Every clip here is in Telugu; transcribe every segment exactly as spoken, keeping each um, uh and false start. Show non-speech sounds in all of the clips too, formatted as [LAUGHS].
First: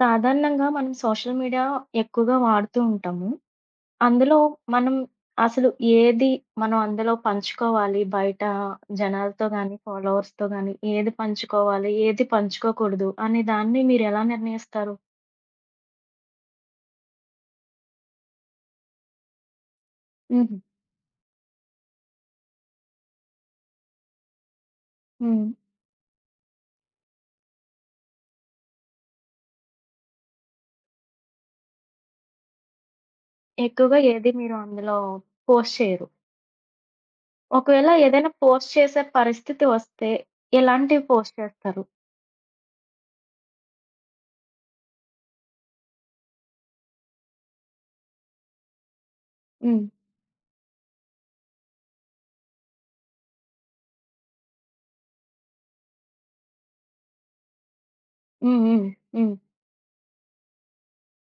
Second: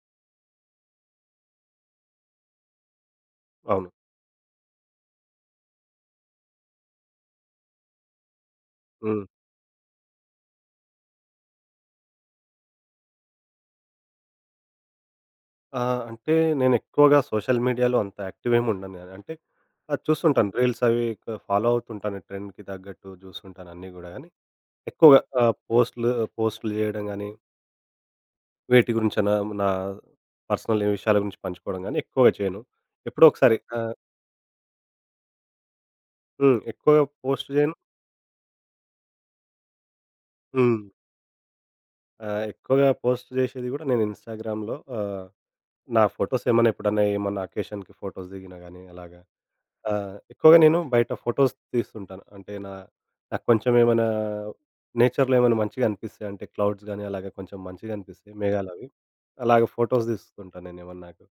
సాధారణంగా మనం సోషల్ మీడియా ఎక్కువగా వాడుతూ ఉంటాము. అవును. అందులో మనం అసలు ఏది మనం అందులో పంచుకోవాలి బయట హ్మ్. జనాలతో గానీ, ఫాలోవర్స్‌తో గానీ ఏది పంచుకోవాలి, ఏది పంచుకోకూడదు అనే దాన్ని మీరెలా నిర్ణయిస్తారు? ఆహ్, అంటే నేనెక్కువగా సోషల్ మీడియాలో అంత యాక్టివ్ ఏమి ఉండను నేను. అంటే అది చూస్తుంటాను హుహు. రీల్స్ అవి క ఫాలో అవుతుంటాను. ట్రెండ్‌కి తగ్గట్టు చూస్తుంటాను అన్నీ గూడా గానీ, ఎక్కువగా హ్మ్. ఆహ్, పోస్ట్‌లు పోస్ట్‌లు జేయడం గానీ, వేటి గురించైనా నా పర్సనల్ విషయాల గురించి పంచుకోవడం గానీ ఎక్కువగా చేయను. ఎప్పుడో ఒకసారి ఆహ్, ఎక్కువగా ఏది మీరు అందులో పోస్ట్ చేయరు. హ్మ్. ఎక్కువగా పోస్ట్ జేయను. ఒకవేళ ఏదైనా పోస్ట్ చేసే పరిస్థితి వస్తే హ్మ్. ఎలాంటివి పోస్ట్ చేస్తారు? ఆహ్, ఎక్కువగా పోస్ట్ జేసేది గూడా నేను ఇన్‌స్టాగ్రామ్‌లో ఆహ్, నా ఫోటోస్ ఏమన్నా ఎప్పుడన్నా ఏమన్నా అకేషన్‌కి ఫోటోస్ దిగినా గానీ అలాగా హ్మ్. ఆ! ఎక్కువగా నేను బయట ఫోటోస్ తీస్తుంటాను. అంటే నా నాకు కొంచెం ఏమైనా నేచర్‌లో ఏమైనా మంచిగా అనిపిస్తే అంటే క్లౌడ్స్ గాని అలాగే కొంచెం మంచిగా అనిపిస్తే హ్మ్. హ్మ్. మేఘాలవి. హ్మ్. అలాగే ఫోటోస్ తీస్తుంటాను నేనేమన్నా నాకు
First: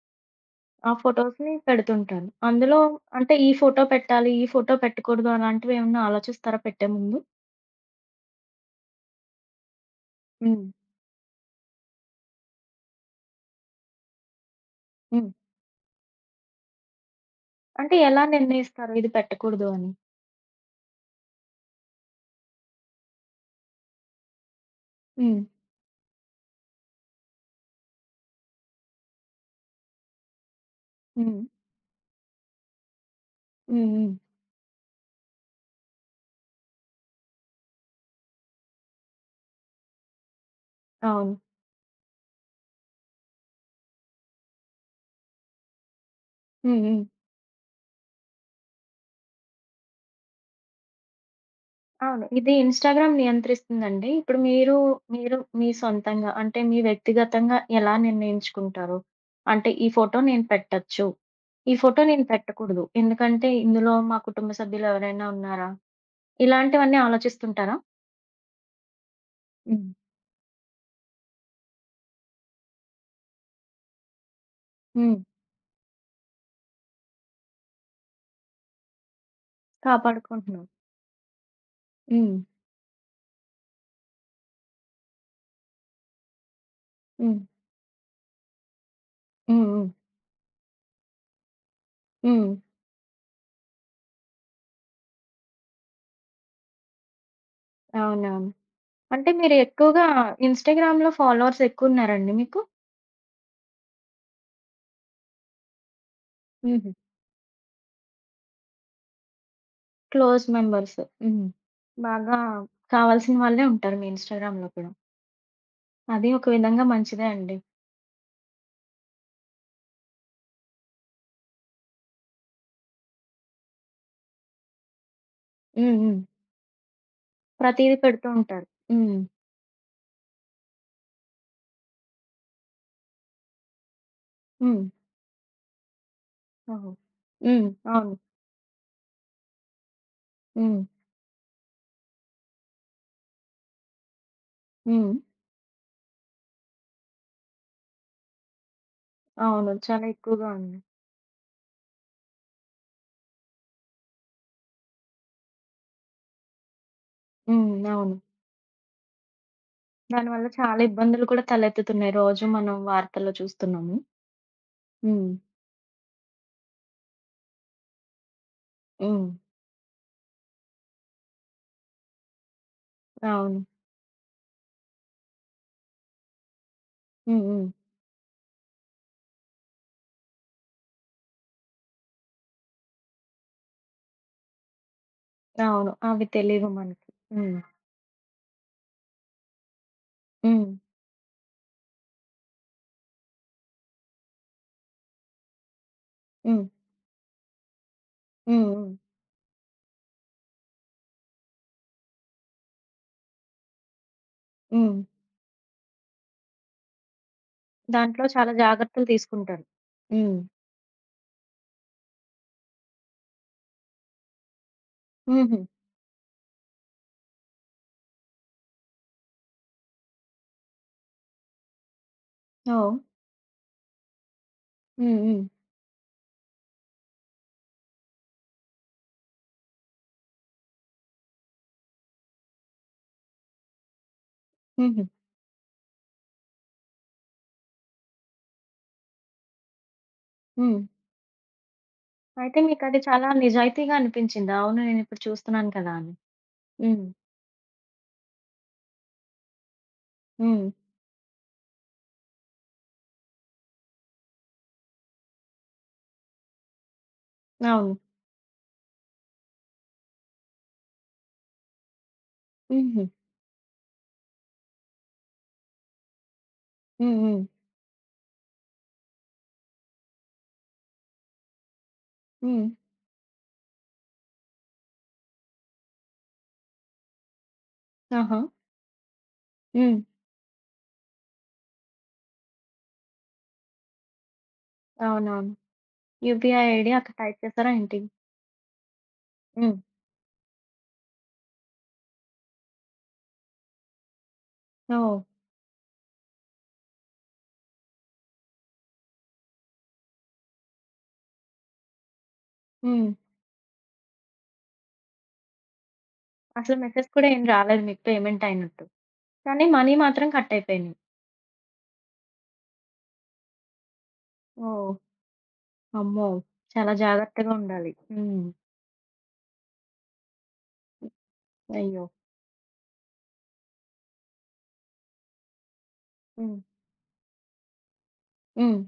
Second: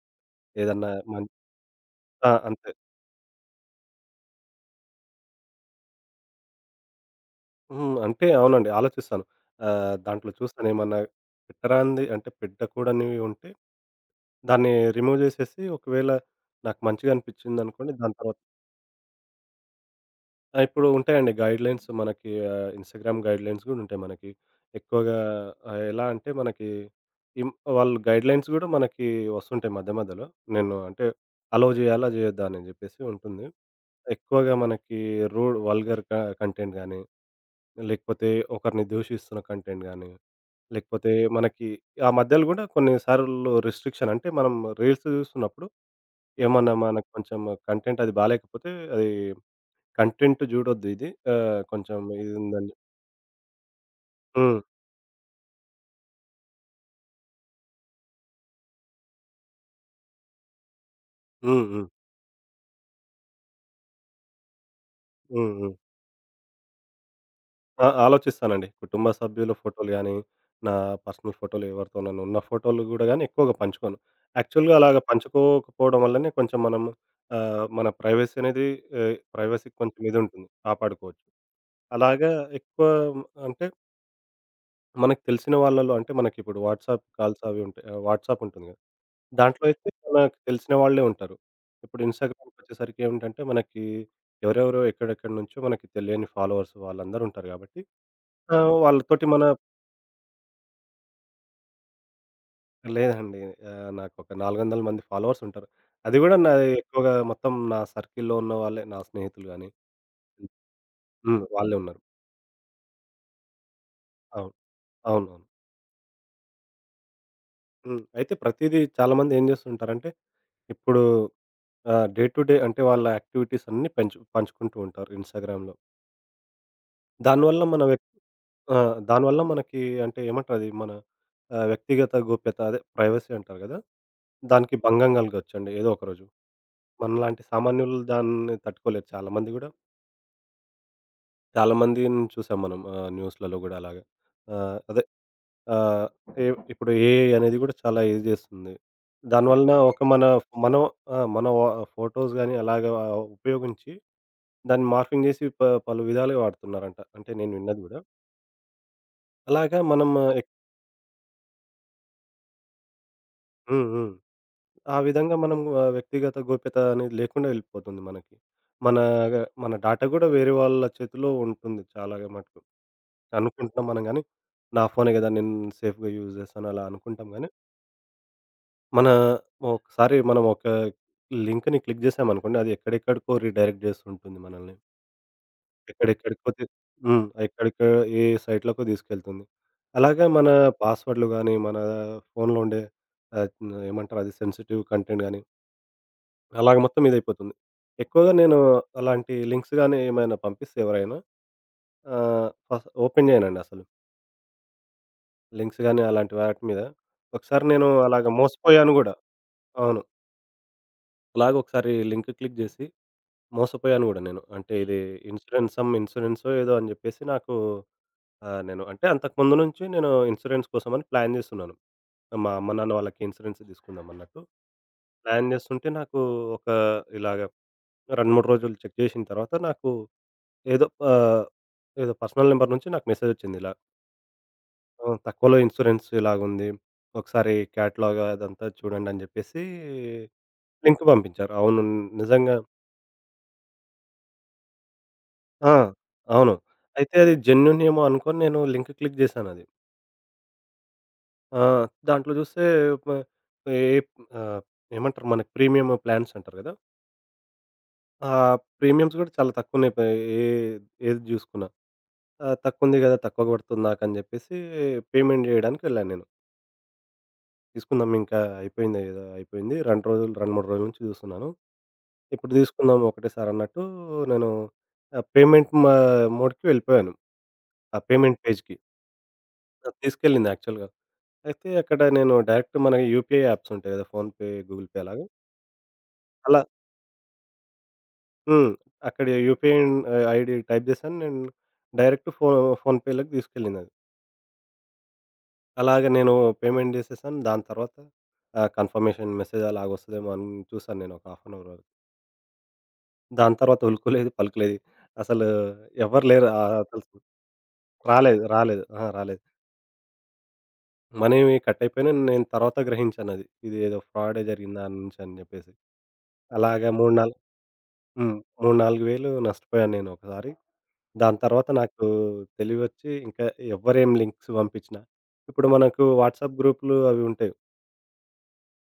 ఏదన్నా ఆ మన్ ఫోటోస్‌ని పెడుతుంటాను. ఆ! అంతే. అందులో అంటే ఈ ఫోటో పెట్టాలి, ఈ ఫోటో పెట్టకూడదు అలాంటివి ఏమన్నా ఆలోచిస్తారా పెట్టే ముందు? హ్మ్. అంటే అవునండి ఆలోచిస్తాను. ఆహ్, దాంట్లో హ్మ్. చూస్తాను ఏమన్నా పెట్టరానిది అంటే పెట్టకూడనివి ఉంటే దాన్ని రిమూవ్ హ్మ్. జేసేసి ఒకవేళ నాకు మంచిగా అనిపించిందనుకోండి అంటే దాని ఎలా తర్వాత నిర్ణయిస్తారు ఇది పెట్టకూడదు అని? ఆ! ఇప్పుడు ఉంటాయండి గైడ్‌లైన్స్ మనకి ఆహ్, ఇన్‌స్టాగ్రామ్ గైడ్‌లైన్స్ గూడా ఉంటాయి మనకి. ఎక్కువగా హ్మ్. ఆహ్, ఎలా అంటే మనకి ఇమ్ వాళ్ళు గైడ్‌లైన్స్ గూడా మనకి వస్తుంటాయి మధ్య మధ్యలో. నేను అంటే హ్మ్. అలో జేయాలా? జేయొద్దా? అని జెప్పేసి ఉంటుంది. హ్మ్. హ్మ్. ఎక్కువగా మనకి రూడ్ వల్గర్ క కంటెంట్ గానీ, లేకపోతే ఒకరిని దూషిస్తున్న కంటెంట్ గానీ, లేకపోతే అవును. మనకి ఆ మధ్యలో గూడా కొన్ని సార్లు రిస్ట్రిక్షన్ అంటే మనం రీల్స్ జూస్తున్నప్పుడు ఏమన్నా హ్మ్. హ్మ్. మనకు కొంచెం కంటెంట్ అది బాలేకపోతే అది కంటెంట్ జూడొద్దు ఇది. ఆహ్, కొంచెం అవును. ఇది ఇదుందని ఇన్‌స్టాగ్రామ్ నియంత్రిస్తుందండి. ఇప్పుడు హ్మ్. మీరు, మీరు మీ సొంతంగా అంటే మీ వ్యక్తిగతంగా ఎలా నిర్ణయించుకుంటారు? అంటే ఈ ఫోటో నేను పెట్టొచ్చు. హ్మ్. ఈ హ్మ్. ఫోటో నేను పెట్టకూడదు. ఎందుకంటే ఇందులో మా కుటుంబ సభ్యులు ఎవరైనా హ్మ్. ఉన్నారా? హ్మ్. ఇలాంటివన్నీ ఆలోచిస్తుంటారా? ఆ! ఆలోచిస్తానండి. కుటుంబ సభ్యుల హ్మ్. ఫోటోలు గానీ, నా పర్సనల్ ఫోటోలు ఎవరితోనన్నా ఉన్న ఫోటోలు గూడా గానీ ఎక్కువగా పంచుకోను. యాక్చువల్‌గా అలాగ హ్మ్. పంచుకోకపోవడం వల్లనే కొంచెం మనం ఆహ్, మన ప్రైవసీ అనేది ఆహ్, ప్రైవసీకి కొంచెం ఇదుంటుంది. కాపాడుకుంటున్నాం. కాపాడుకోవచ్చు. అలాగా హ్మ్. ఎక్కువ అంటే మనకు తెలిసిన వాళ్ళలో అంటే మనకిప్పుడు వాట్సాప్ హ్మ్. కాల్స్ అవి ఉంటాయి. ఆహ్, వాట్సాప్ ఉంటుంది గదా! హ్మ్. దాంట్లో హ్మ్. అయితే మనకు తెలిసిన వాళ్ళే ఉంటారు. ఇప్పుడు హ్మ్. ఇన్‌స్టాగ్రామ్‌కొచ్చేసరికి ఏమిటంటే మనకి ఎవరెవరో ఎక్కడెక్కడి నుంచో మనకి తెలియని ఫాలోవర్స్ వాళ్ళందరూ ఉంటారు గాబట్టి అవునవును. ఆహ్, వాళ్ళతోటి అంటే మన మీరు ఎక్కువగా ఇన్‌స్టాగ్రామ్‌లో ఫాలోవర్స్ ఎక్కువున్నారండి మీకు? లేదండి. ఆహ్, నాకొక నాలుగు వందల మంది ఫాలోవర్స్ ఉంటారు. అది గూడా నాది హుహు. ఎక్కువగా మొత్తం నా సర్కిల్‌లో ఉన్న వాళ్ళే. నా స్నేహితులు గాని క్లోజ్ మెంబర్స్. హ్మ్. హ్మ్. వాళ్ళే ఉన్నారు. బాగా కావాల్సిన వాళ్ళే ఉంటారు మీ అవును. ఇన్‌స్టాగ్రామ్‌లో కూడా. అవునవును. అది ఒక విధంగా మంచిదే అండి. హ్మ్. అయితే ప్రతీదీ చాలామంది ఏం జేస్తుంటారంటే ఇప్పుడు ఆ! డే టు డే అంటే వాళ్ళ యాక్టివిటీస్ అన్నీ పెంచు పంచుకుంటూ ఉంటారు ఇన్‌స్టాగ్రామ్‌లో. హ్మ్. హ్మ్. దానివల్ల మన ప్రతీది వ్యక్ పెడుతూ ఉంటారు. ఆ! హ్మ్. దానివల్ల మనకి అంటే ఏమంటారది మన ఆహ్, వ్యక్తిగత గోప్యత అదే ప్రైవసీ అంటారు గదా! దానికి హ్మ్. భంగం కలగొచ్చండి ఏదో ఒక రోజు. ఓహో! మనలాంటి హ్మ్. సామాన్యులు అవును. దాన్ని తట్టుకోలేరు చాలా మంది గూడా. హ్మ్. చాలా మందిని చూసాం మనం ఆహ్, న్యూస్‌లలో గూడా అలాగా. ఆహ్, అదే హ్మ్. ఆహ్, ఏ ఇప్పుడు ఏఐ అనేది గూడా చాలా ఇది జేస్తుంది. అవును. దానివలన ఒక చాలా మన ఎక్కువగా ఉంది. మనం ఆ! మన వ ఫోటోస్ గాని అలాగా ఉపయోగించి దాన్ని మార్ఫింగ్ జేసి ప పలు విధాలుగా వాడుతున్నారంట. అంటే నేను హ్మ్. విన్నది గూడా. అవును. అలాగా మనం దానివల్ల ఎక్ చాలా ఇబ్బందులు కూడా తలెత్తుతున్నాయి. రోజు మనం వార్తల్లో హ్మ్. చూస్తున్నాము. హ్మ్. ఆ హ్మ్. విధంగా మనం ఆహ్, వ్యక్తిగత గోప్యత అనేది లేకుండా వెళ్ళిపోతుంది మనకి. మన హ్మ్. గ మన డాటా గూడా వేరే వాళ్ళ చేతిలో ఉంటుంది చాలా మటుకు. అవును. అనుకుంటున్నాం మనం గానీ, నా ఫోనే గదా! నేను సేఫ్‌గా యూజ్ చేస్తాను అలా అనుకుంటాం హ్మ్. గానీ, హ్మ్. మన ఒకసారి మనం ఒక లింక్‌ని క్లిక్ చేసామనుకోండి, అది ఎక్కడెక్కడికో రీడైరెక్ట్ చేస్తుంటుంది మనల్ని. అవును. అవి ఎక్కడెక్కడికో తి తెలీవు మనకి. హ్మ్. హ్మ్. ఎక్కడిక ఏ సైట్‌లకో తీసుకెళ్తుంది. అలాగే మన హ్మ్. పాస్వర్డ్‌లు గానీ, మన ఫోన్‌లో ఉండే ఆహ్, ఏమంటారు అది సెన్సిటివ్ కంటెంట్ గానీ హ్మ్. అలాగ మొత్తం ఇదైపోతుంది. ఎక్కువగా నేను హ్మ్. హ్మ్. అలాంటి లింక్స్ గాని ఏమైనా పంపిస్తే ఎవరైనా ఆహ్, ఫస్ ఓపెన్ చేయనండి అసలు. హ్మ్. లింక్స్ గాని అలాంటి వాటి మీద. ఒకసారి నేను దాంట్లో అలాగ చాలా మోసపోయాను జాగ్రత్తలు గూడా. తీసుకుంటారు. అవును. హ్మ్. అలాగ ఒకసారి లింక్ క్లిక్ జేసి మోసపోయాను గూడా నేను. అంటే ఇది హుహు. ఇన్స్యూరెన్స్ సమ్ ఇన్స్యూరెన్సో ఏదో అని జెప్పేసి నాకు ఆహ్, నేను అంటే అంతకుముందు నుంచి నేను ఇన్స్యూరెన్స్ కోసమని ప్లాన్ జేస్తున్నాను. మా అమ్మ, ఓహ్! నాన్న వాళ్ళకి ఇన్స్యూరెన్స్ తీసుకుందాం అన్నట్టు. హ్మ్. హ్మ్. ప్లాన్ జేస్తుంటే నాకు ఒక ఇలాగ రెండు, మూడు రోజులు చెక్ జేసిన తర్వాత నాకు ఏదో ఆహ్, ఏదో పర్సనల్ నంబర్ నుంచి నాకు మెసేజొచ్చింది ఇలా. హుహు. ఆహ్, తక్కువలో ఇన్స్యూరెన్స్ ఇలాగుంది. ఒకసారి క్యాటలాగ్ అదంతా చూడండి అని జెప్పేసి హ్మ్. లింక్ పంపించారు. అవును. నిజంగా అయితే మీకది చాలా నిజాయితీగా అనిపించిందా? అవును, నేనిప్పుడు చూస్తున్నాను ఆ! కదా అని. అవును. హ్మ్. అయితే అది జెన్యూన్ ఏమో అనుకోని నేను లింక్ క్లిక్ జేశానది. హ్మ్. ఆ! దాంట్లో జూస్తే మ ఏ ఆహ్, ఏమంటారు మనకి ప్రీమియమ్ ప్లాన్స్ అంటారు గదా! అవును. ఆ ప్రీమియమ్స్ గూడా చాలా తక్కువనే ప ఏ ఏది జూసుకున్నా. ఆ! తక్కువుంది హుహు. గదా! తక్కువ గొడుతుంది నాకని జెప్పేసి పేమెంట్ జేయడానికి వెళ్ళాను నేను. హ్మ్. హ్మ్. తీసుకుందాం ఇంకా అయిపోయింది ఏదో అయిపోయింది. రెండు రోజులు రెండు, మూడు రోజుల నుంచి చూస్తున్నాను. ఇప్పుడు హ్మ్. తీసుకుందాం ఒకటేసారి అన్నట్టు నేను ఆహ్, పేమెంట్ మా మోడ్‌కి వెళ్ళిపోయాను. ఆ ఆహా! పేమెంట్ పేజ్‌కి. అది హ్మ్. తీసుకెళ్ళింది యాక్చువల్‌గా. అయితే అక్కడ నేను డైరెక్ట్ మన యూపీఐ యాప్స్ ఉంటాయి కదా! ఫోన్‌పే, గూగుల్ పే అలాగా. అవునవును. అలా U P I I D అక్కడ టైప్ చేసారా ఏంటి? హ్మ్. అక్కడ హ్మ్. యూపీఐ ఆహ్, ఐడీ టైప్ చేశాను. నేను డైరెక్ట్ ఫో ఫోన్‌పేలోకి తీసుకెళ్ళిందది. ఓహ్! అలాగే నేను పేమెంట్ చేసేసాను. దాని తర్వాత ఆహ్, కన్ఫర్మేషన్ మెసేజ్ అలాగొస్తదేమో అని చూసాను నేను ఒక హాఫ్ అన్ అవర్ వరకు. హ్మ్. దాని తర్వాత ఉలుకులేదు, పలుకులేదు. అసలు ఎవ్వరు లేరు. అసలు ఆహ్, అసలు మెసేజ్ కూడా ఏం రాలేదు మీకు రాలేదు. పేమెంట్ అయినట్టు. రాలేదు. అహా! రాలేదు. కానీ మనీ మాత్రం కట్ అయిపోయినాయి. మనీవి కట్ అయిపోయినా నేను తర్వాత గ్రహించానది. ఇది ఏదో ఫ్రాడే జరిగింది ఓహ్! దాని నుంచి అని జెప్పేసి. అమ్మో! అలాగా చాలా మూడు, నాలుగు జాగ్రత్తగా ఉండాలి. హ్మ్. హ్మ్. మూడు, నాలుగు వేలు నష్టపోయాను నేను ఒకసారి. దాని తర్వాత అయ్యో! నాకు తెలివొచ్చి ఇంకా ఎవ్వరేం లింక్స్ పంపించినా ఇప్పుడు మనకు హ్మ్. వాట్సాప్ గ్రూపులు అవి ఉంటాయి. హ్మ్.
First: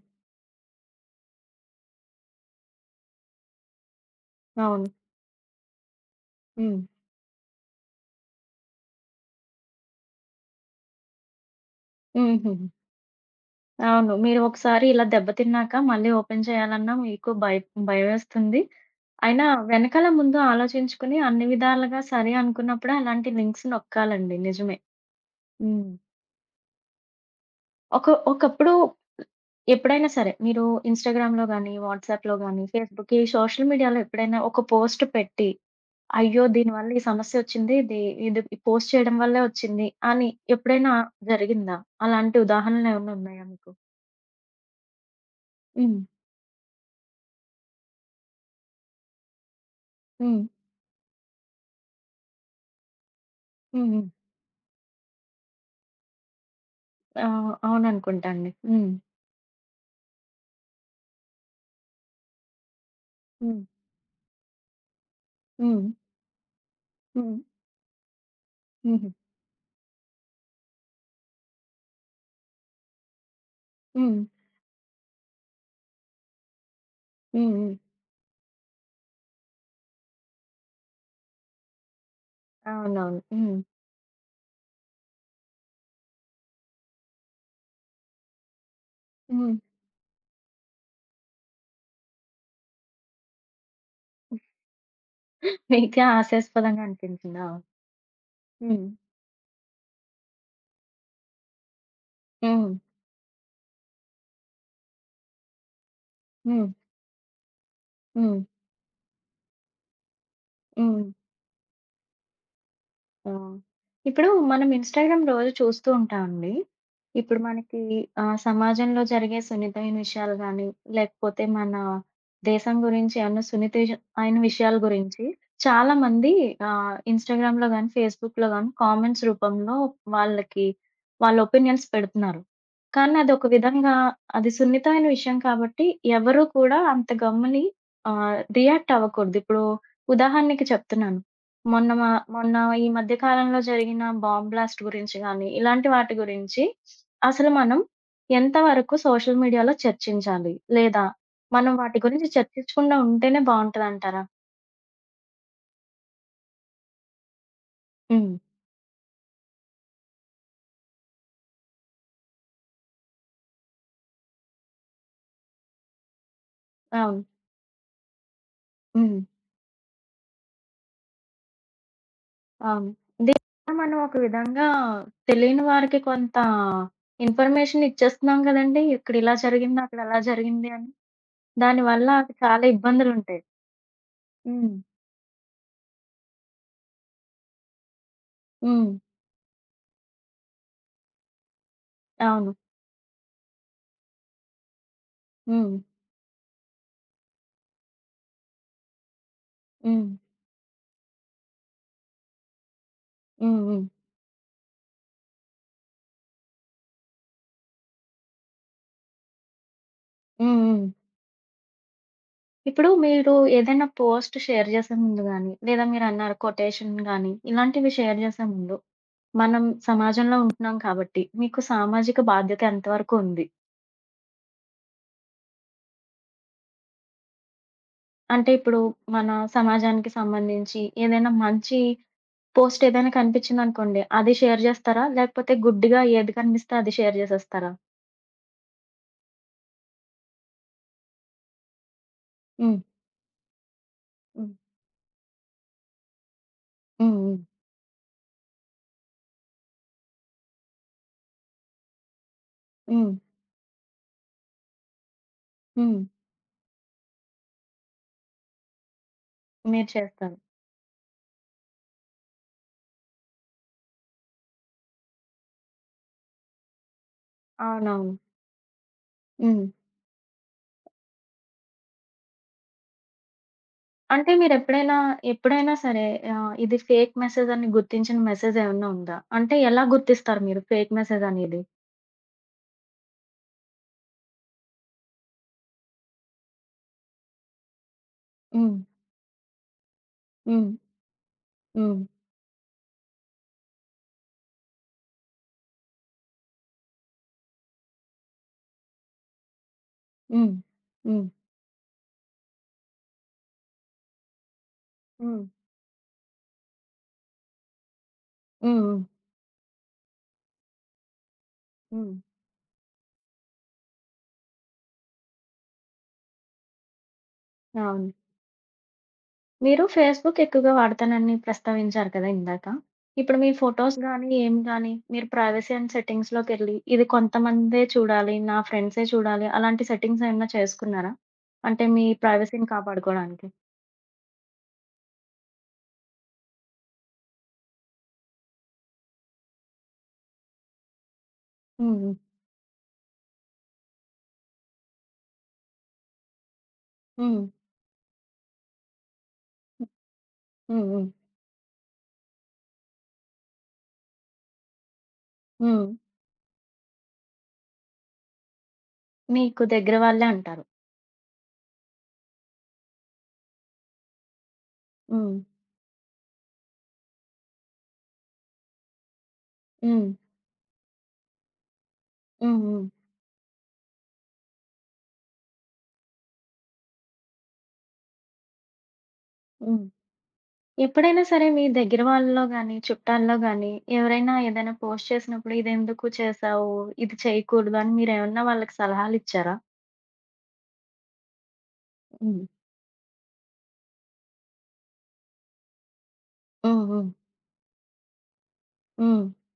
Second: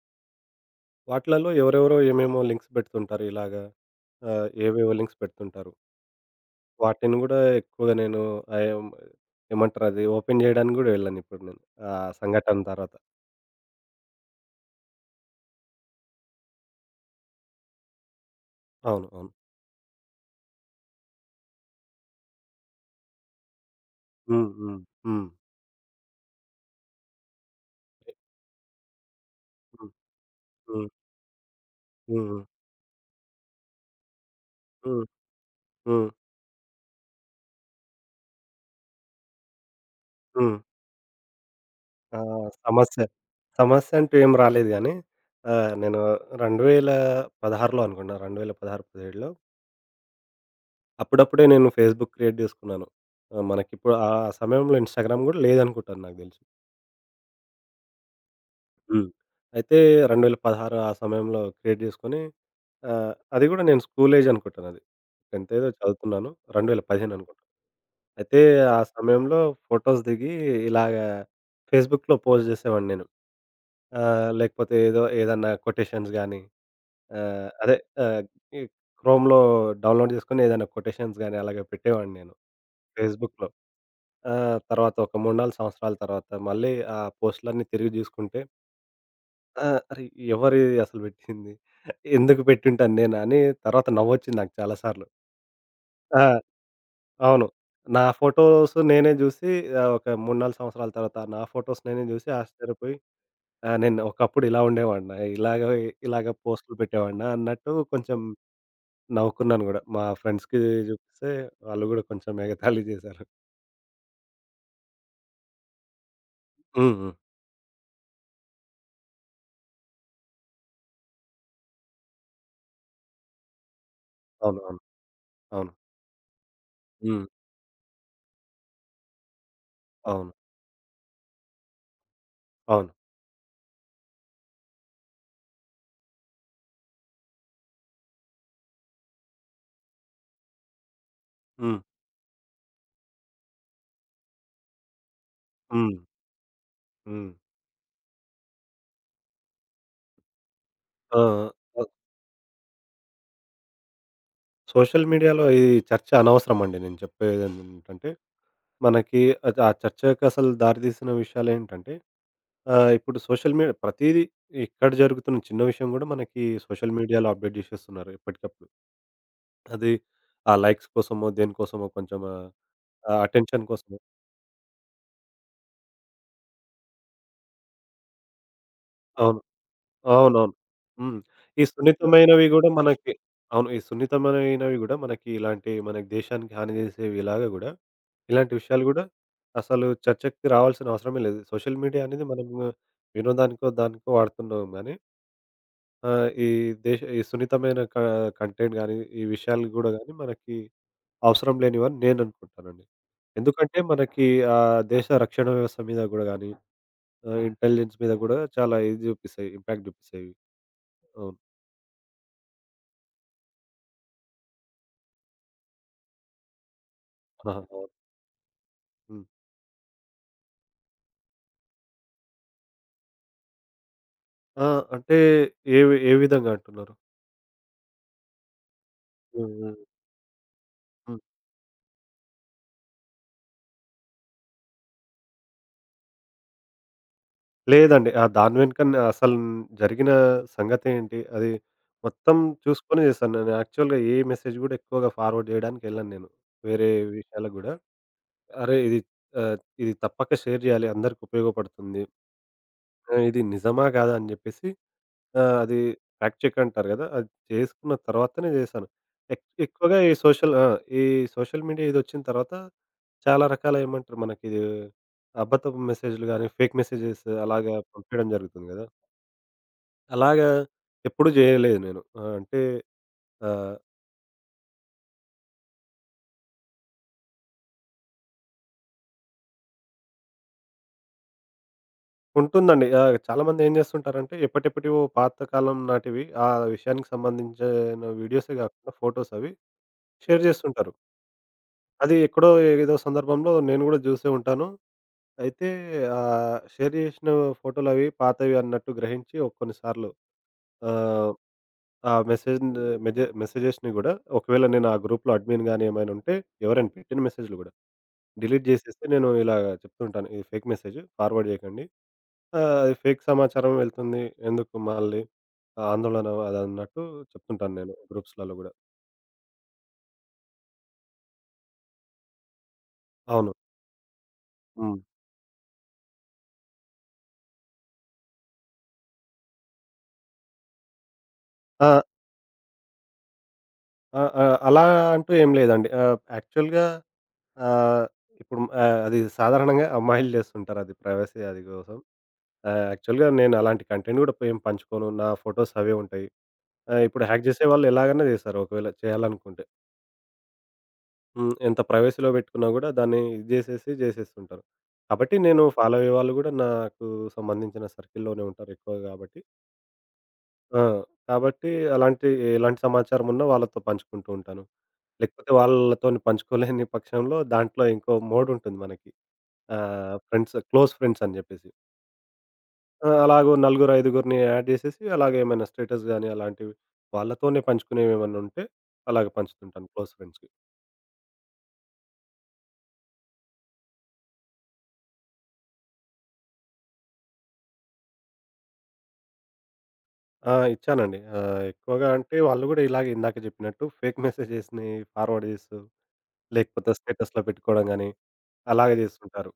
వాటిలలో ఎవరెవరో ఏమేమో లింక్స్ పెడుతుంటారు. ఇలాగా ఆహ్, అవును. ఏవేవో లింక్స్ పెడుతుంటారు. హ్మ్. వాటిని గూడా ఎక్కువగా నేను ఆహ్, ఏం ఏమంటారది ఓపెన్ జేయడానికి గూడా వెళ్ళను ఇప్పుడు నేను. ఆ హుహు. సంఘటన తర్వాత. అవును. మీరు ఒకసారి ఇలా దెబ్బతిన్నాక మళ్ళీ ఓపెన్ చేయాలన్నా మీకు భయ భయమేస్తుంది. అవును. అవును. అయినా వెనకాల ముందు ఆలోచించుకొని అన్ని విధాలుగా సరే అనుకున్నప్పుడే అలాంటి లింక్స్ నొక్కాలండి. హ్మ్. నిజమే. హ్మ్. హ్మ్. హ్మ్. ఒక ఒకప్పుడు హ్మ్. ఎప్పుడైనా సరే మీరు హ్మ్. ఇన్‌స్టాగ్రామ్‌లో గాని, వాట్సాప్‌లో హ్మ్. గాని, ఫేస్‌బుక్ ఈ సోషల్ మీడియాలో ఎప్పుడైనా ఒక పోస్ట్ హ్మ్. పెట్టి హ్మ్. అయ్యో! దీనివల్ల ఈ సమస్యొచ్చింది. ఇది ఇది పోస్ట్ చేయడం వల్లే వచ్చింది అని హ్మ్. ఎప్పుడైనా జరిగిందా? ఆ! అలాంటి సమస్య. ఉదాహరణలేమన్నా ఉన్నాయా మీకు? సమస్య అంటూ ఏం రాలేదు గానీ ఆహ్, హ్మ్. నేను 2016లో అనుకుంటా. రెండు వేల పదహారు, 17లో హ్మ్. అప్పుడప్పుడే నేను ఫేస్‌బుక్ క్రియేట్ జేసుకున్నాను. ఆహ్, హ్మ్. మనకిప్పుడు హ్మ్. ఆ సమయంలో ఇన్‌స్టాగ్రామ్ గూడా లేదనుకుంటాను నాకు దెలిసి. ఆ! అవుననుకుంటా అండి. హ్మ్. హ్మ్. అయితే రెండు వేల పదహారు ఆ సమయంలో క్రియేట్ జేసుకొని ఆహ్, అది హ్మ్. గూడా నేను స్కూల్ ఏజ్ అనుకుంటానది. 10థ్ ఏదో హ్మ్. చదువుతున్నాను. రెండు వేల పదిహేను హ్మ్. అనుకుంటా. అయితే ఆ హుహు. సమయంలో ఫోటోస్ దిగి ఇలాగ ఫేస్‌బుక్‌లో పోస్ట్ జేసేవాడిని నేను. హ్మ్. ఆహ్, లేకపోతే ఏదో ఏదన్నా కొటేషన్స్ గానీ ఆహ్, హ్మ్. హ్మ్. అదే ఆహ్, ఈ క్రోమ్‌లో డౌన్‌లోడ్ జేసుకొని ఏదైనా కొటేషన్స్ గానీ అలాగే పెట్టేవాడిని నేను అవునవును. ఫేస్‌బుక్‌లో. హ్మ్. ఆ! తర్వాత ఒక మూడు, నాలుగు సంవత్సరాల తర్వాత మళ్ళీ ఆ పోస్ట్‌లన్నీ తిరిగి జూసుకుంటే హ్మ్. ఆ! అరే! ఎవరు ఇది అసలు పెట్టింది? ఎందుకు పెట్టుంటాను నేను అని తర్వాత నవ్వొచ్చింది నాకు చాలా సార్లు. మీకే ఆ! హాస్యాస్పదంగా అవును. అనిపించిందా? నా ఫోటోస్ హ్మ్. నేనే జూసి ఆహ్, ఒక మూడు, నాలుగు సంవత్సరాల తర్వాత నా ఫోటోస్ నేనే జూసి హ్మ్. ఆశ్చర్యపోయి ఆ! నేను ఒకప్పుడు ఇలా ఉండేవాడినా? ఇలాగ ఇలాగ హ్మ్. పోస్టులు పెట్టేవాడినా? అన్నట్టు కొంచెం హ్మ్. నవ్వుకున్నాను గూడా. మా ఫ్రెండ్స్‌కి హ్మ్. జూపిస్తే వాళ్ళు గూడా కొంచెం ఎగతాళి జేశారు. ఆ! ఇప్పుడు మనం ఇన్‌స్టాగ్రామ్ రోజు చూస్తూ ఉంటామండి. హ్మ్. హ్మ్. ఇప్పుడు మనకి ఆహ్, సమాజంలో జరిగే సున్నితమైన విషయాలు గాని, లేకపోతే మన దేశం గురించి ఏమన్నా సున్నిత విష అయిన అవును. విషయాల అవును. గురించి అవును. చాలామంది ఆహ్, హ్మ్. ఇన్‌స్టాగ్రామ్‌లో గాని, ఫేస్‌బుక్‌లో గాని కామెంట్స్ రూపంలో అవును. వాళ్ళకి వాళ్ళ ఒపీనియన్స్ పెడుతున్నారు. అవును. కానీ అదొక విధంగా అది సున్నితమైన విషయం కాబట్టి ఎవరు కూడా అంత గమ్ముని ఆహ్, రియాక్ట్ అవ్వకూడదు. ఇప్పుడు ఉదాహరణకి చెప్తున్నాను. హ్మ్. మొన్న మా మొన్న ఈ మధ్య కాలంలో జరిగిన బాంబ్ బ్లాస్ట్ గురించి గాని, ఇలాంటి హ్మ్. వాటి గురించి హ్మ్. అసలు మనం ఎంతవరకు సోషల్ మీడియాలో చర్చించాలి? లేదా ఆ! మనం ఆ! వాటి గురించి చర్చించకుండా ఉంటేనే బావుంటదంటారా? సోషల్ మీడియాలో ఈ చర్చ అనవసరం అండి. నేను చెప్పేదేంటంటే, హ్మ్. మనకి అది ఆ చర్చకి అసలు దారితీసిన విషయాలేంటంటే, ఆహ్, ఇప్పుడు సోషల్ మీడియా ప్రతీదీ ఎక్కడ జరుగుతున్న చిన్న విషయం గూడా మనకి సోషల్ అవును. మీడియాలో అప్‌డేట్ జేసేస్తున్నారు ఎప్పటికప్పుడు. హ్మ్. అది ఆ లైక్స్ కోసమో, దేనికోసమో కొంచెం అవును. ఆహ్, అటెన్షన్ మనం కోసమో ఒక విధంగా తెలియని వారికి కొంత ఇన్ఫర్మేషన్ ఇచ్చేస్తున్నాం గదండీ! ఇక్కడ ఇలా అవును. జరిగింది, అక్కడ అలా అవునవును. జరిగింది అని. హ్మ్. ఈ దానివల్ల సున్నితమైనవి చాలా గూడా మనకి ఇబ్బందులుంటాయి. అవును. ఈ హ్మ్. సున్నితమైనవి గూడా మనకి ఇలాంటి మనకి దేశానికి హాని చేసేవి ఇలాగ గూడా ఇలాంటి విషయాలు హ్మ్. గూడా అసలు చర్చకి రావాల్సిన అవసరమే లేదు. సోషల్ మీడియా అనేది అవును. మనము వినోదానికో దానికో వాడుతున్నాం గానీ హ్మ్. ఆహ్, ఈ దేశ ఈ సున్నితమైన క కంటెంట్ గానీ, ఈ విషయాలు గూడా హ్మ్. గానీ మనకి అవసరం లేనివని నేననుకుంటానండి. హ్మ్. ఎందుకంటే హ్మ్. మనకి ఆహ్, దేశ రక్షణ వ్యవస్థ మీద గూడా గానీ, ఆహ్, ఇంటెలిజెన్స్ మీద గూడా చాలా ఇది చూపిస్తాయి. ఇంపాక్ట్ చూపిస్తాయి. హ్మ్. హ్మ్. అవును. ఇప్పుడు మీరు ఏదైనా పోస్ట్ షేర్ చేసే ముందు గానీ, లేదా మీరన్నారు కొటేషన్ గానీ, ఆహా! అవును. ఇలాంటివి షేర్ చేసే ముందు, హ్మ్. మనం సమాజంలో ఉంటున్నాం కాబట్టి, మీకు సామాజిక బాధ్యత ఎంతవరకు ఉంది? ఆ! అంటే ఏ వి ఏ విధంగా అంటున్నారు? అంటే ఇప్పుడు మన హ్మ్. హ్మ్. సమాజానికి సంబంధించి హ్మ్. ఏదైనా మంచి పోస్ట్ ఏదైనా కనిపించిందనుకోండి, అది షేర్ చేస్తారా? లేకపోతే గుడ్డిగా ఏది కనిపిస్తే అది షేర్ చేసేస్తారా? లేదండి. ఆ దాని వెనుకనే అసలు జరిగిన సంగతేంటి? అది మొత్తం హ్మ్. చూసుకొని చేశాను. నేను యాక్చువల్‌గా ఏ హ్మ్. మెసేజ్ గూడా ఎక్కువగా ఫార్వర్డ్ జేయడానికి ఎళ్ళను నేను. వేరే హ్మ్. హ్మ్. విషయాలకు గూడా. అరే! ఇది ఆహ్, ఇది తప్పక షేర్ జేయాలి. అందరికి ఉపయోగపడుతుంది. హ్మ్. ఆహ్, ఇది నిజమా? కాదా? అని జెప్పేసి ఆహ్, అది హ్మ్. ఫ్యాక్ట్ చెక్ అంటారు గదా! అది చేసుకున్న తర్వాతనే జేశాను. ఎక్ మీరు ఎక్కువగా ఈ చేస్తారు. సోషల్ ఆ! ఈ సోషల్ మీడియా ఇదొచ్చిన తర్వాత చాలా రకాల ఏమంటారు మనకిది అబద్ధపు మెసేజ్‌లు గాని, ఫేక్ మెసేజెస్ అలాగా అవునవును. పంపీయడం జరుగుతుంది గదా! హ్మ్. అలాగా ఎప్పుడు జేయలేదు నేను. ఆహ్, అంటే ఆహ్, అంటే మీరెప్పుడైనా ఎప్పుడైనా ఎప్పుడైనా సరే ఆహ్, ఇది ఫేక్ మెసేజ్ అని గుర్తించిన మెసేజ్ ఏమన్నా ఉందా? అంటే ఎలా గుర్తిస్తారు మీరు ఫేక్ మెసేజ్ అనేది? ఉంటుందండి. ఆహ్, చాలామంది ఏం జేస్తుంటారంటే ఎప్పటెప్పటివో పాతకాలం నాటివి ఆ విషయానికి సంబంధించిన వీడియోసే హ్మ్. గాకుండా ఫోటోస్ అవి షేర్ హ్మ్. జేస్తుంటారు. హ్మ్. అది ఎక్కడో ఏదో సందర్భంలో నేను గూడా జూసే ఉంటాను. అయితే ఆహ్, షేర్ జేసిన ఫోటోలవి పాతవి అన్నట్టు గ్రహించి ఓ కొన్నిసార్లు హ్మ్. హ్మ్. ఆహ్ ఆ మెసేజ్‌ని మెజె మెసేజెస్‌ని గూడా ఒకవేళ నేను ఆ హ్మ్. గ్రూప్‌లో హ్మ్. అడ్మిన్ గాని ఏమైనా ఉంటే ఎవరైనా పెట్టిన మెసేజ్‌లు గూడా డిలీట్ హ్మ్. జేసేస్తే నేను ఇలాగ చెప్తూ ఉంటాను. ఇది ఫేక్ మెసేజ్ ఫార్వర్డ్ జేయకండి. హ్మ్. ఆహ్, అది ఫేక్ సమాచారం వెళ్తుంది. ఎందుకు మళ్ళీ ఆందోళన అదన్నట్టు చెప్తుంటాను నేను అవును. గ్రూప్స్‌లలో గూడా. మీరు ఫేస్‌బుక్ ఎక్కువగా వాడతానని ప్రస్తావించారు కదా ఇందాక. ఇప్పుడు మీ అవును. ఫోటోస్ గాని, ఏం గాని హ్మ్. మీరు ప్రైవసీ అండ్ సెట్టింగ్స్‌లోకెళ్ళి ఇది కొంతమందే చూడాలి, నా ఫ్రెండ్సే చూడాలి అలాంటి సెట్టింగ్స్ ఏమన్నా చేసుకున్నారా? అంటే ఆ! మీ ప్రైవసీని కాపాడుకోవడానికి? ఆ! ఆ! అలా అంటూ ఏం లేదండి. ఆహ్, యాక్చువల్‌గా ఆహ్, ఇప్పుడు ఆహ్, అది సాధారణంగా అమ్మాయిలు జేస్తుంటారు అది ప్రైవసీ అది కోసం. హ్మ్. ఆహ్, యాక్చువల్‌గా నేను అలాంటి కంటెంట్ గూడా ఏం పంచుకోను. నా ఫోటోస్ అవే ఉంటాయి. ఆ! ఇప్పుడు హ్మ్. హ్యాక్ జేసేవాళ్ళు ఎలాగైనా జేస్తారు ఒకవేళ చేయాలనుకుంటే. హ్మ్. హ్మ్. హ్మ్. హ్మ్. ఎంత ప్రైవసీలో బెట్టుకున్నా గూడా దాన్ని ఇది జేసేసి జేసేస్తుంటారు. కాబట్టి నేను హ్మ్. ఫాలో అయ్యే వాళ్ళు గూడా నాకు సంబంధించిన సర్కిల్‌లోనే ఉంటారు ఎక్కువ గాబట్టి. మీకు దగ్గర వాళ్ళే అంటారు. ఆ! కాబట్టి అలాంటి ఎలాంటి సమాచారం ఉన్నా వాళ్ళతో పంచుకుంటూ ఉంటాను. హ్మ్. లేకపోతే వాళ్ళతోని పంచుకోలేని పక్షంలో దాంట్లో ఇంకో మోడుంటుంది మనకి. హ్మ్. ఆహ్, ఫ్రెండ్స్ క్లోజ్ ఫ్రెండ్స్ అని జెప్పేసి. హ్మ్. హ్మ్. ఆ! అలాగో నలుగురు, ఐదుగురిని యాడ్ జేసేసి అలాగే ఏమైనా స్టేటస్ గాని అలాంటివి వాళ్ళతోనే పంచుకునేవేమన్నా ఉంటే అలాగ హ్మ్. పంచుతుంటాను క్లోజ్ ఫ్రెండ్స్‌కి. ఎప్పుడైనా సరే మీ దగ్గర వాళ్ళలో గాని, చుట్టాల్లో గాని ఎవరైనా ఏదైనా పోస్ట్ చేసినప్పుడు "ఇదెందుకు చేశావు? ఇది చేయకూడదు" అని మీరేమన్నా వాళ్ళకి సలహాలిచ్చారా? ఆ! ఇచ్చానండి. ఆహ్, ఎక్కువగా అంటే హ్మ్. వాళ్ళు గూడా ఇలాగే ఇందాక జెప్పినట్టు ఫేక్ [LAUGHS] మెసేజెస్‌ని ఫార్వర్డ్ జేస్తూ, హ్మ్. లేకపోతే హ్మ్. స్టేటస్‌లో పెట్టుకోవడం గానీ, అలాగే హ్మ్. జేస్తుంటారు.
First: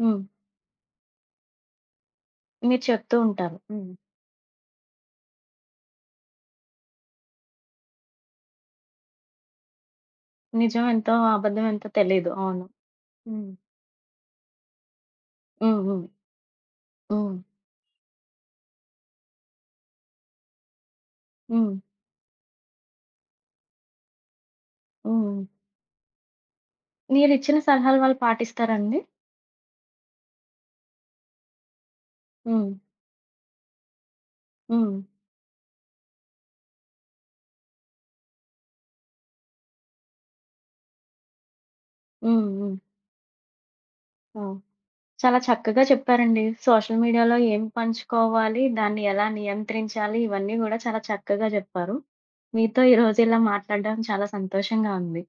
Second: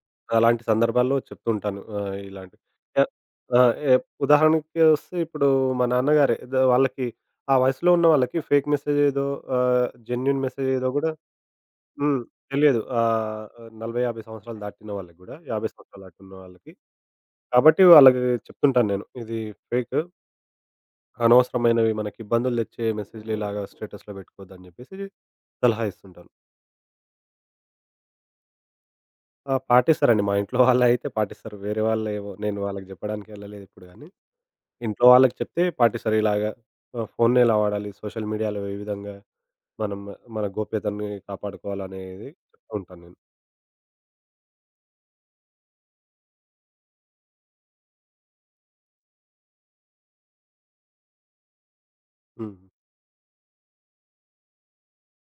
హ్మ్. అలాంటి సందర్భాల్లో చెప్తుంటాను. ఆహ్, ఇలాంటి మీరు య చెప్తూ ఉంటారు. ఆ! హ్మ్. ఎప్ ఉదాహరణకి వస్తే ఇప్పుడు మా నాన్నగారే ద వాళ్ళకి ఆ వయసులో ఉన్న వాళ్ళకి ఫేక్ మెసేజ్ ఏదో ఆహ్, జెన్యూన్ మెసేజ్ నిజం ఏదో గూడా ఎంతో, అబద్ధం ఎంతో హ్మ్. తెలీదు. అవును. తెలియదు. ఆహ్, హ్మ్. నలభై, యాభై సంవత్సరాలు దాటిన వాళ్ళకి గూడా, యాభై హ్మ్. సంవత్సరాలు హ్మ్. దాటున్న వాళ్ళకి. హ్మ్. కాబట్టి వాళ్ళకి చెప్తుంటాను నేను. ఇది ఫేకు హ్మ్. అనవసరమైనవి మనకి ఇబ్బందులు తెచ్చే మెసేజ్‌లు ఇలాగా స్టేటస్‌లో పెట్టుకోవద్దని జెప్పేసి హ్మ్. సలహా ఇస్తుంటాను. మీరిచ్చిన సలహాలు వాళ్ళు పాటిస్తారా అండి? ఆ! పాటిస్తారండి మా ఇంట్లో వాళ్ళైతే పాటిస్తారు. వేరే వాళ్ళేమో నేను హ్మ్. వాళ్ళకి జెప్పడానికి వెళ్ళలేదు ఇప్పుడు గానీ, హ్మ్. ఇంట్లో వాళ్ళకి చెప్తే పాటిస్తారు ఇలాగ ఆహ్, ఫోన్‌ని ఎలా వాడాలి, సోషల్ మీడియాలో ఏ విధంగా మనం మన గోప్యతని కాపాడుకోవాలనేది హ్మ్. చెప్తూ హ్మ్. ఉంటాను నేను. ఆ! చాలా చక్కగా చెప్పారండి. సోషల్ మీడియాలో ఏం పంచుకోవాలి, దాన్ని ఎలా నియంత్రించాలి, ఇవన్నీ గూడా చాలా చక్కగా జెప్పారు. హ్మ్. మీతో ఈరోజు ఇలా మాట్లాడడం చాలా సంతోషంగా ఉంది.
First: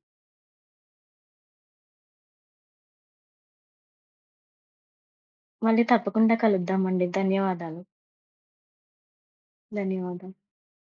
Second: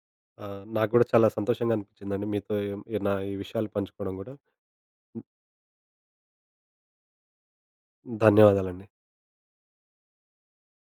ఆ! నాకు గూడా చాలా సంతోషంగా అనిపించిందండి మీతో ఈ ఈ నా ఈ విషయాలు పంచుకోవడం గూడా. మళ్ళీ తప్పకుండా కలుద్దామండి. ధన్యవాదాలు. ధన్యవాదాలండి. ధన్యవాదాలు.